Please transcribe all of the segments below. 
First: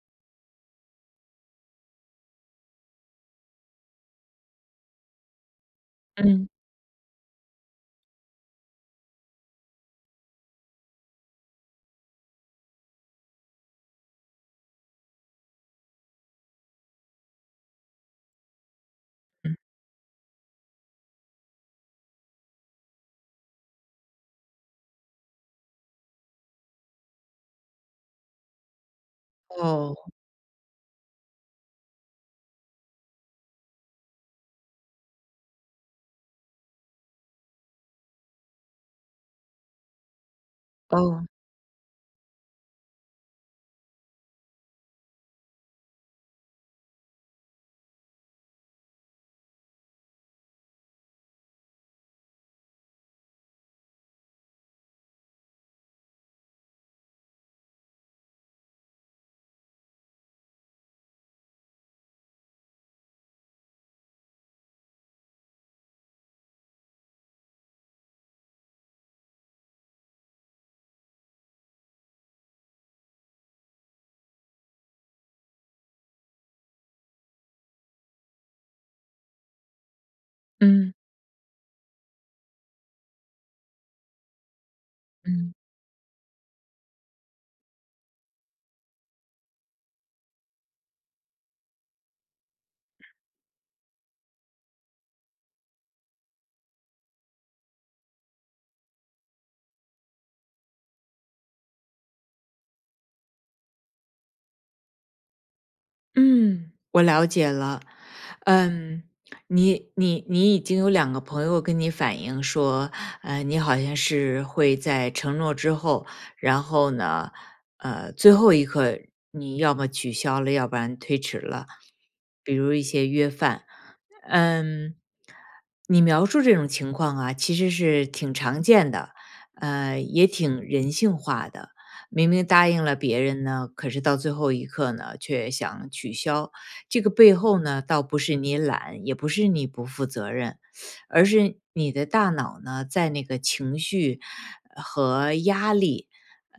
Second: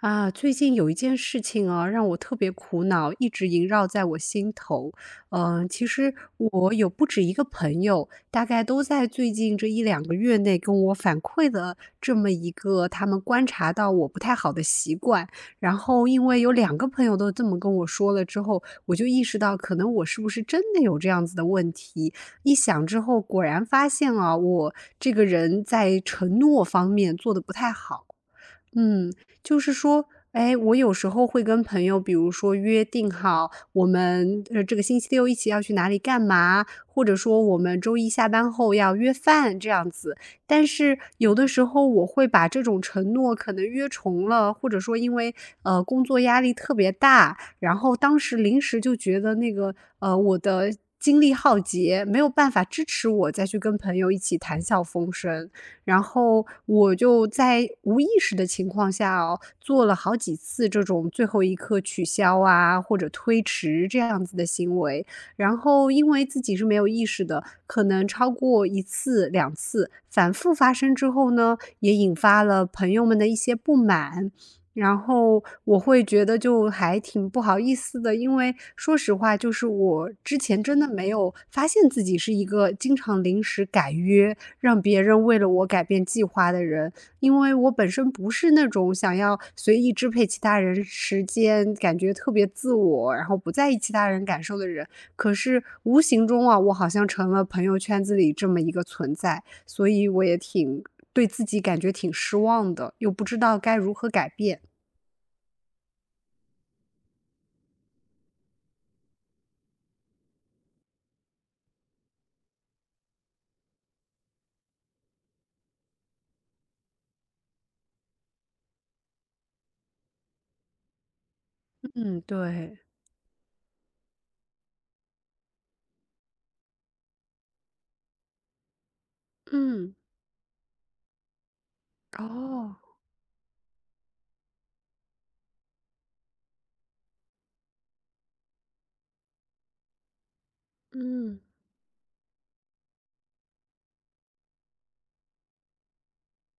啊，最近有一件事情啊，让我特别苦恼，一直萦绕在我心头。嗯，其实嗯我有不止一个朋友，大概都在最近这一两个月内跟我反馈了这么一个他们观察到我不太好的习惯。然后因为有两个朋友都这么跟我说了之后，我就意识到嗯。可能我是不是真的有这样子的问题。一想之后，果然发现啊，我这个人在承诺方面做的不太好。嗯，就是哦，说，哎，我有时候会跟朋友，比如说约定好，我们这个星期六一起要去哪里干嘛，或者说我们周一下班后要约饭这样子。但是哦，有的时候我会把这种承诺可能约重了，或者说因为工作压力特别大，然后当时临时就觉得那个我的精力耗竭，没有办法支持我再去跟朋友一起谈笑风生。然后我就在无意识的情况下做了好几次这种最后一刻取消啊，或者推迟这样子的行为。然后因为自己是没有意识的，可能超过一次、两次，反复发生之后呢，也引发了朋友们的一些不满。然后我会觉得就还挺不好意思的，因为说实话，就是我之前真的嗯。没有发现自己是一个经常临时改约，让别人为了嗯，我改变计划的人，因为我本身不是那种想要随意支配其他人时间、感觉特别自我，然后不在意其他人感受的人。可是无形中啊，我好像成了朋友圈子里这么一个存在，所以我也挺对自己感觉挺失望的，又不知道该如何改变。嗯，我了解了。嗯，你已经有两个朋友跟你反映说，你好像是会在承诺之后，然后呢，最后一刻你要么取消了，要不然推迟了，嗯，比如对，一些约饭。嗯，你描述这种情况啊，其实是挺常见的，嗯，也挺人性化的。明明答哦，应了别人呢，可是到最后一刻呢，却想取消。这个背后呢，倒不是你懒，也不是你不负责任，而嗯，是你的大脑呢，在那个情绪和压力，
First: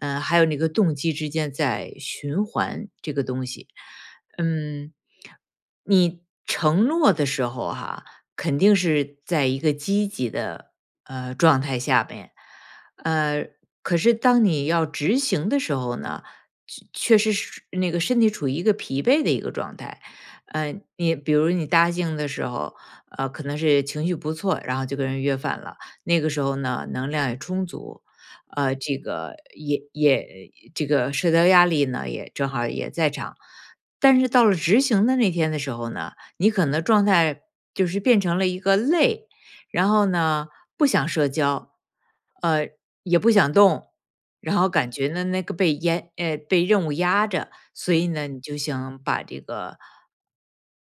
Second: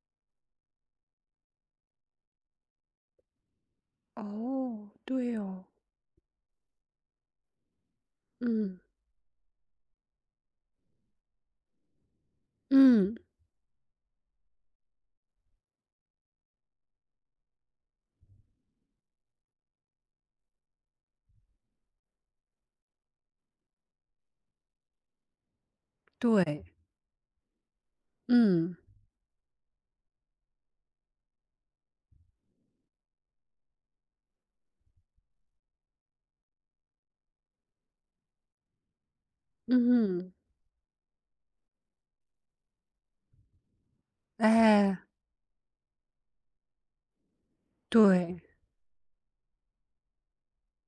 还有那个动机之间在循环这个东西。哦，嗯，对哦，你承诺的时候哈、肯定嗯，是在一个积极的状态下面。嗯，呃，可是当你要执行的时候呢，确确实是那个身体处于一个疲惫的一个状态。你比如你搭兴的时候，可能是情绪不错，然后就跟人约饭了。那个时候对，呢，能量也充足，嗯，这个也这个社交压力呢也正好也在场。但是到了执行的那天的时候呢，你可能状态就是变成了一个累，然后嗯，嗯，呢不想社交，呃。也不想动，然后感哎。觉呢那个被任务压着，所以呢，对，你就想把这个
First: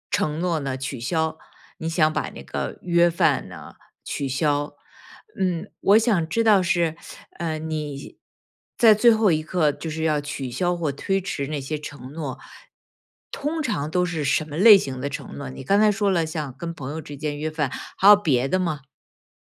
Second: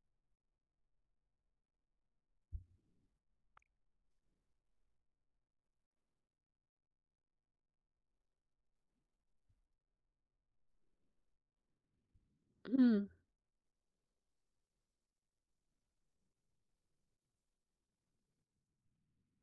承诺呢取消，你想把那个约饭呢取消。嗯，我想知道是，你在最后一刻就是要取消或推迟那些承诺，嗯通常都是什么类型的承诺？你刚才说了像跟朋友之间约饭，还有别的吗？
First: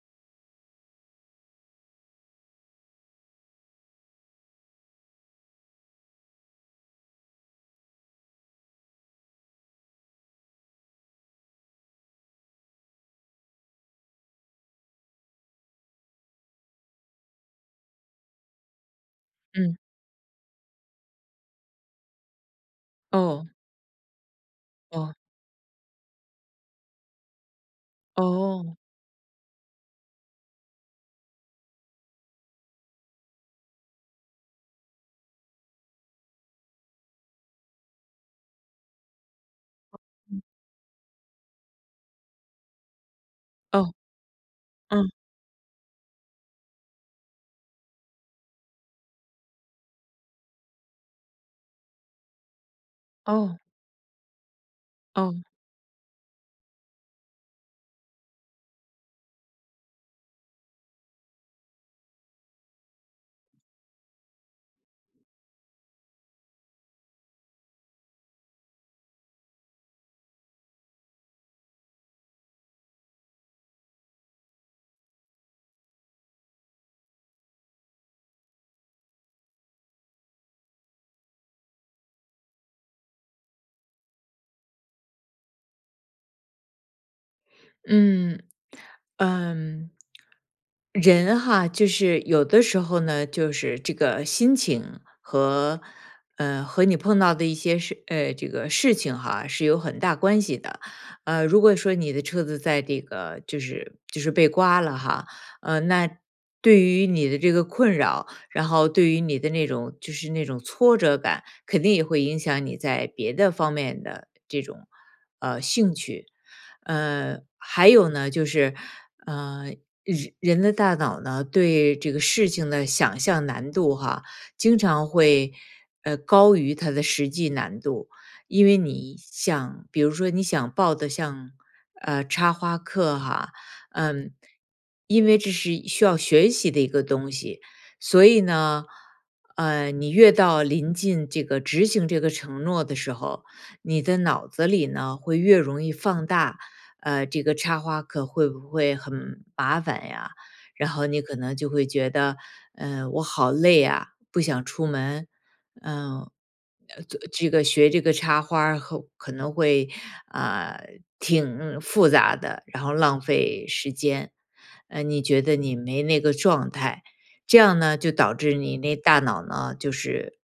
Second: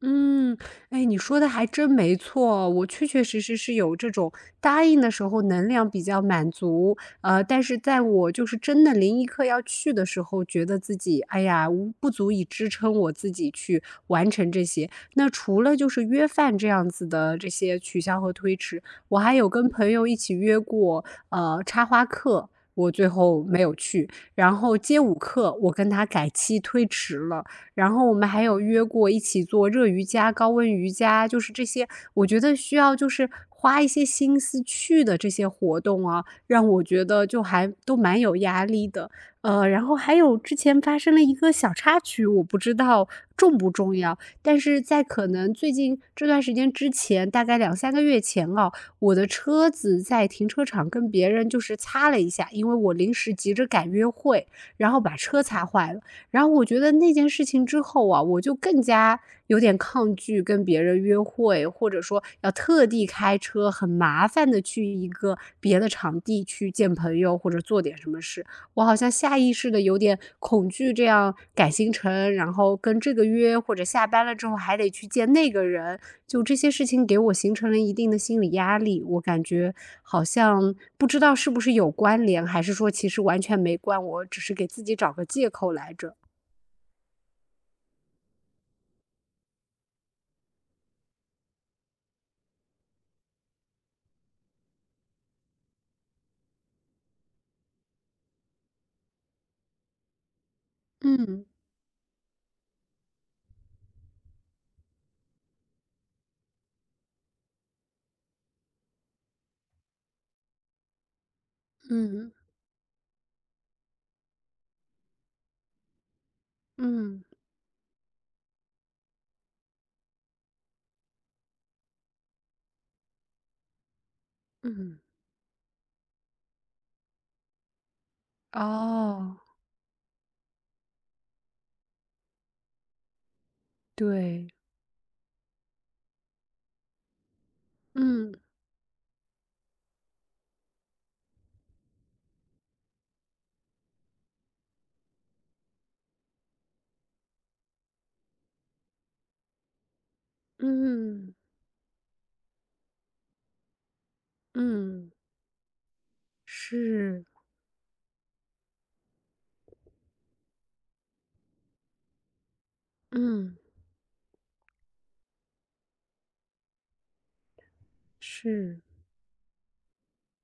嗯，哎，你说的还真没错，我确确实实是有这种答应的时候能量比较满足，但是在我就是真的临一刻要去的时候，觉得自己哎呀，不足以支撑我自己去完成这些。那除了就是约饭这样子的这些取消和推迟，我还有跟嗯，朋友一起约过，插花课，我最后哦，没有去，然后街舞哦，课我跟他改期推迟了。然后我们还有哦，约过一起做热瑜伽、高温瑜伽，就是这些，我觉得需要就是花一些心思去的这些活动啊，让我觉得就还都蛮有压力的。然后还有之前发生了一个小插曲，我不知道重不哦。重要，但是在嗯，可能最近这段时间之前，大概两三个月前啊，我的车子在停车场跟别人就是擦了一下，因为我临时急哦，着赶约会，然后把哦，车擦坏了。然后我觉得那件事情之后啊，我就更加有点抗拒跟别人约会，或者说要特地开车很麻烦的去一个别的场地去见朋友或者做点什么事。我好像下意识的有点恐惧这样改行程，然后跟这个约或者下班了之后还得去见那个人，就这些事情给我形成了一定的心理压力。我感觉好像不知道是不是有关联，还是说其实完全没关，我只是给自己找个借口来着。嗯，嗯，人哈，就是有的时候呢，就是这个心情和和你碰到的一些事这个事情哈是有很大关系的。嗯，如果说你的车子在这个就是被刮了哈，那对于你的这个困扰，然后对于你的那种就是那种挫折感，肯定也会嗯，影响你在别的方面的这种。嗯，还有呢，就是呃，人人的大脑呢，对这个事情的想象难度哈，经嗯，常会高于它的实际难度，因为你哦，想，比如说你想报的像插花课哈，嗯，对，因为这是需要学习的一个东西，所嗯，以呢，你越到临近这个执行这个承诺的时候，你的脑子里呢会越容易放大，这个插花课会不会很麻烦呀？然后你嗯，可能就会觉得，我好累啊，不想出嗯，门，嗯、呃这是，这个学这个插花儿后可能会啊、挺复杂的，然后浪嗯，费时间，你觉得你没那个状态，这样呢就导致你是，那大脑呢就是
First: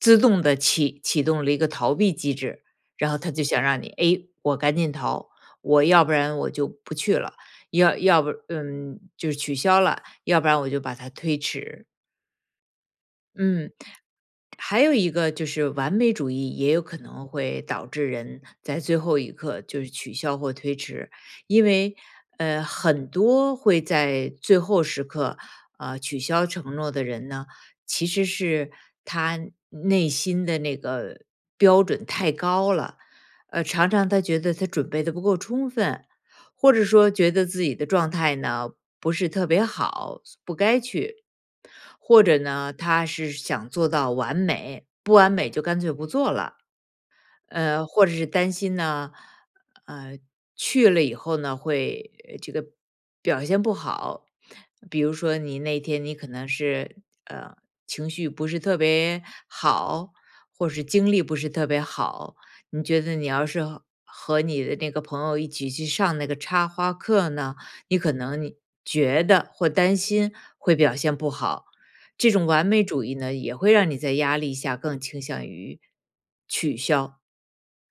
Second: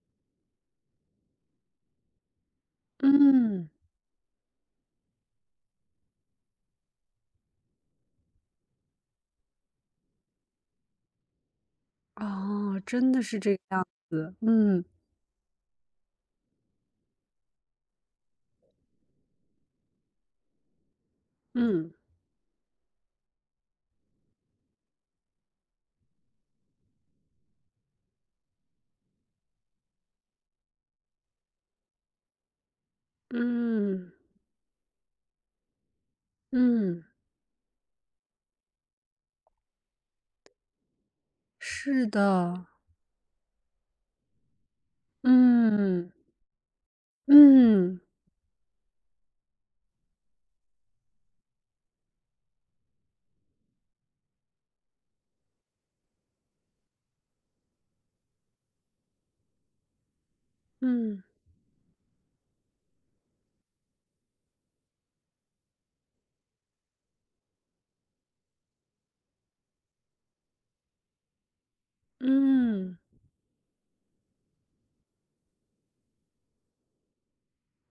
自动的启动了一个逃避机制，然后他就想嗯，让你，诶，我赶紧逃，我要不然我就不去了，要不就是取消了，要不然我就把它推迟。哦，真的是这个嗯。样的，还嗯，有一个就是完美主义，也有可能会导致人在最后一刻就是取消或推迟，因嗯，为很多会在最后时刻取消承诺的人呢，其实是他内心的那个标准太高了，常常嗯，他觉得他准备的不够充分，或者嗯，说觉得自己的状态呢不是特别好，不该去。是或者的，呢，他是想做到完美，不完美就干脆不嗯，做了。嗯，或者是担心呢，呃，去了以后呢，会这个表现不好。比如说，你那天你可能是呃情绪不是特别好，或是精嗯，力不是特别好，你觉得你要是和你的那个朋友一起去上那个插花课呢，你可能你觉得或担心会表现不好，这种完美嗯。主义呢，也会让你在压力下更倾向于取消。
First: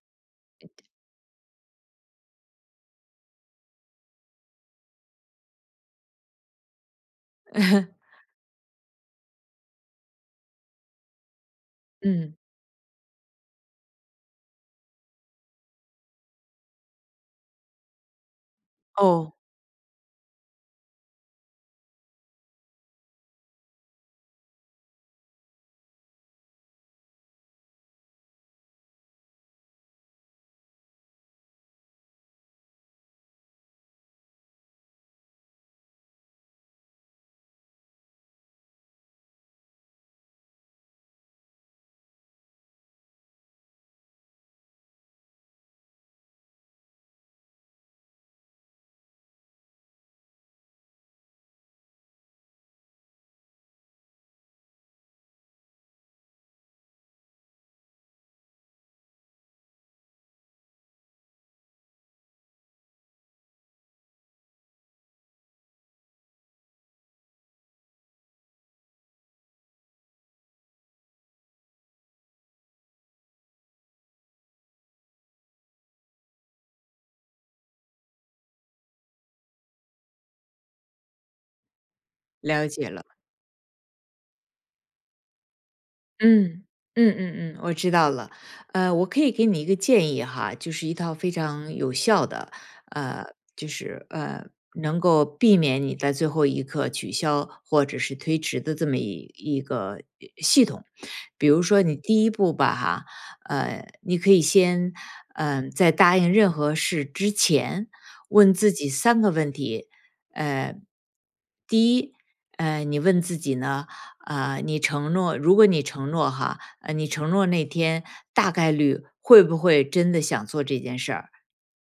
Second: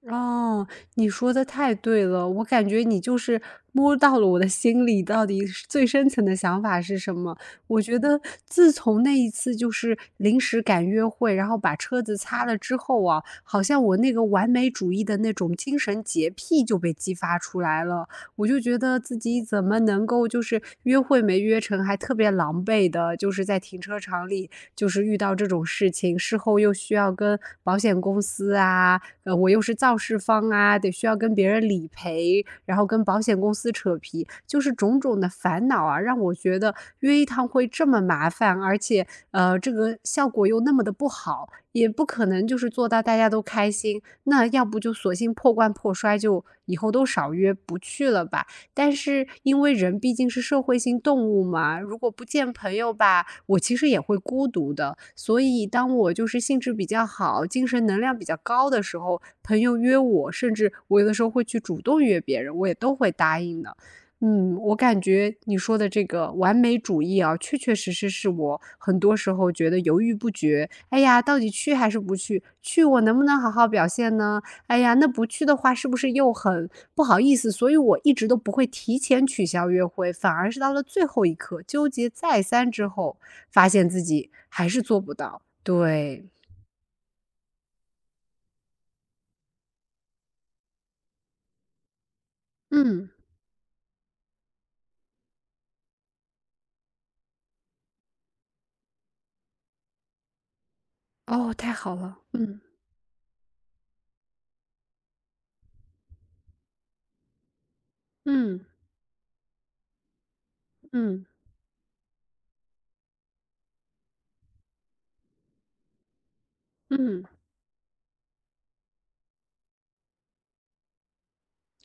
哦，你说的太对了，我感觉你就是摸到了我的心里到底是最深层的想法是什么。我觉 得自从那一次就是临时赶约会，然后把车子嗯，擦了之后啊，好像我那个完美主义的那种精神洁癖就被激发出来了。我就觉得自哦，己怎么能够就是约会没约成，还特别狼狈的，就是在停车场里就是遇到这种事情，事后又需要跟保险公司啊，我又是肇事方啊，得需要跟别人理赔，然后跟保险公司扯皮，就是种种的烦恼啊，让我觉得约一趟会这么麻烦，而且这个效果又那么的不好，也不可能就是做到大家都开心。那要不就索性破罐破摔，就以后都少约不去了吧。但是因为人毕竟是社会性动物嘛，如果不见朋友吧，我其实也会孤独的。所以当我就是兴致比较好、精神能量比较高的时候，朋友约我，甚至我有的时候会去主动约别人，我也都会答应的。嗯，我感觉你说的这个完美主义啊，确确实实是我很多时候觉得犹豫不决。哎呀，到底去还是不去？去我能不能好好表现呢？哎呀，那不去的话是不是又很不好意思？所以我一直都不会提前取消约会，反而是到了最后一刻，纠结再了三之解了。后，发现自己还是做不到。对，嗯嗯嗯嗯，我知道了。我可以给你一个建议哈，就是一套非常有效的，嗯，呃，就是能够避免你在最后一刻取消或者是推迟的这么一个系统。比哦，如太说，好你了，第一步嗯吧哈，你可以先，在答应任何事之前，问嗯自己三个问题，呃。嗯一你问自己呢，你承诺，如果你承诺哈，你嗯，承诺那天大概率会不会真的想做这件事儿？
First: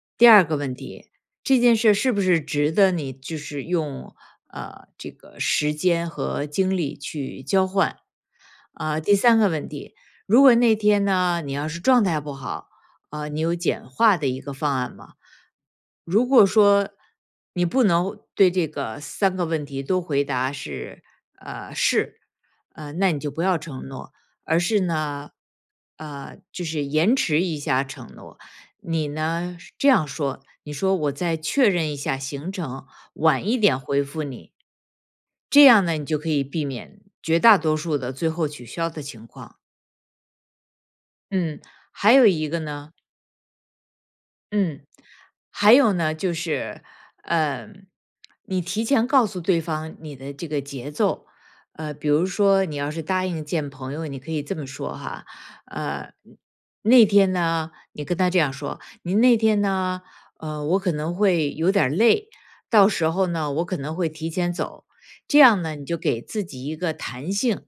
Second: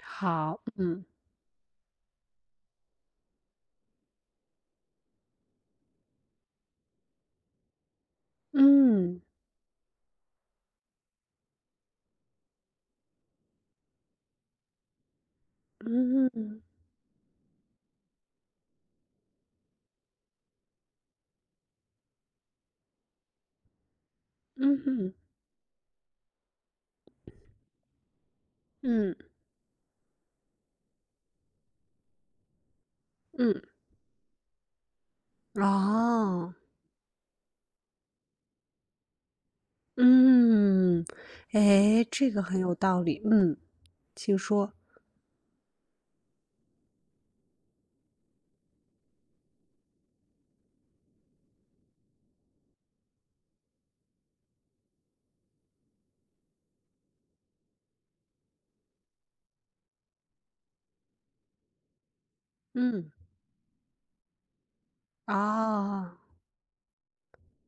好，嗯解这件事是不是值得你就是用这个时间和精力去交换？第嗯三个问题，如果那天呢你要是状态不好，啊，你有简化的一个方案吗？嗯如果嗯说你不能对这个三个问题都回答是，那你就不要承诺，而是嗯嗯呢，就是延迟一下承诺，你嗯，呢是这样说，你说我再确认一下行程，晚一嗯，点回复你，这样呢，你就可以哦，避免绝大多数的最后取消的情况。嗯，嗯，哎，还有这个一很个有呢，道理，嗯，请说，嗯，还有呢，就是，呃，你提前告诉对方你的这个节奏，比如说你要是答应见朋友，你可以这么说哈，呃，那天呢，你跟他这样说，你那天呢，我可能会有点儿累，到时嗯，候呢，我可能会提前走，这样呢，你就哦。给自己一个弹性，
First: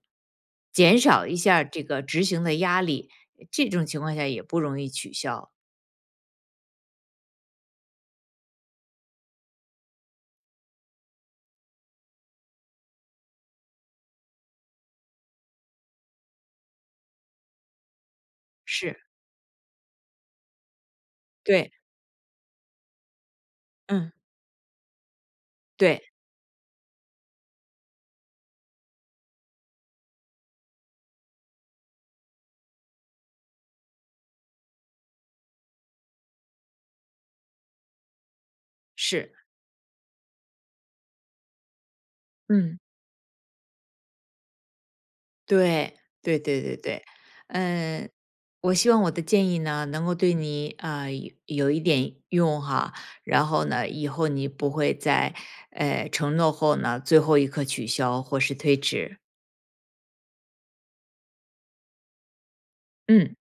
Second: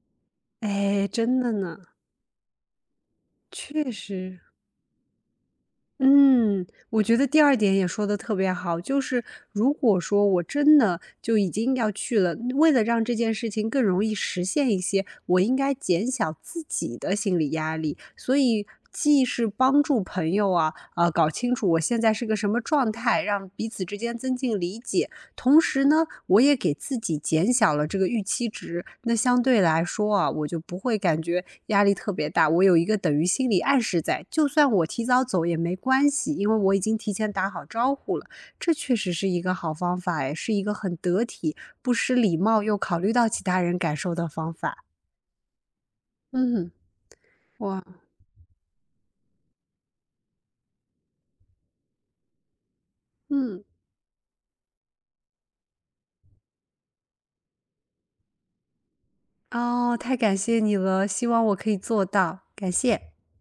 减哎，少一真的下儿呢，这个执行的压力，这种确情况下实。也不容易取消。嗯，我觉得第二点也说的特别好，就是如果说我真的就已经要去了，为了让这件事情更容易实现一些，我应该减小自己的心理压力。所以是，既是帮助朋友啊，搞清楚对，我现在是个什么状态，让彼此之嗯，间增进理解，同时对。呢，我也给自己减小了这个预期值，那相对来说啊，我就不会感觉压力特别大。我有一个等于心理暗示在，就算我提早走也没关系，因为我已经提前打好招呼了。这确实是是，一个好方法哎，诶是一个很得体、不失礼貌又嗯。考虑到其他人感受的方法。对，对对嗯，对对，哇，嗯，我希望我的建议呢，能够对你啊、有一点用哈，然嗯，后呢，以后你不会在承诺后呢，最后一刻取消或是推迟，哦，太感谢你了，希望我可以做到，感谢。嗯。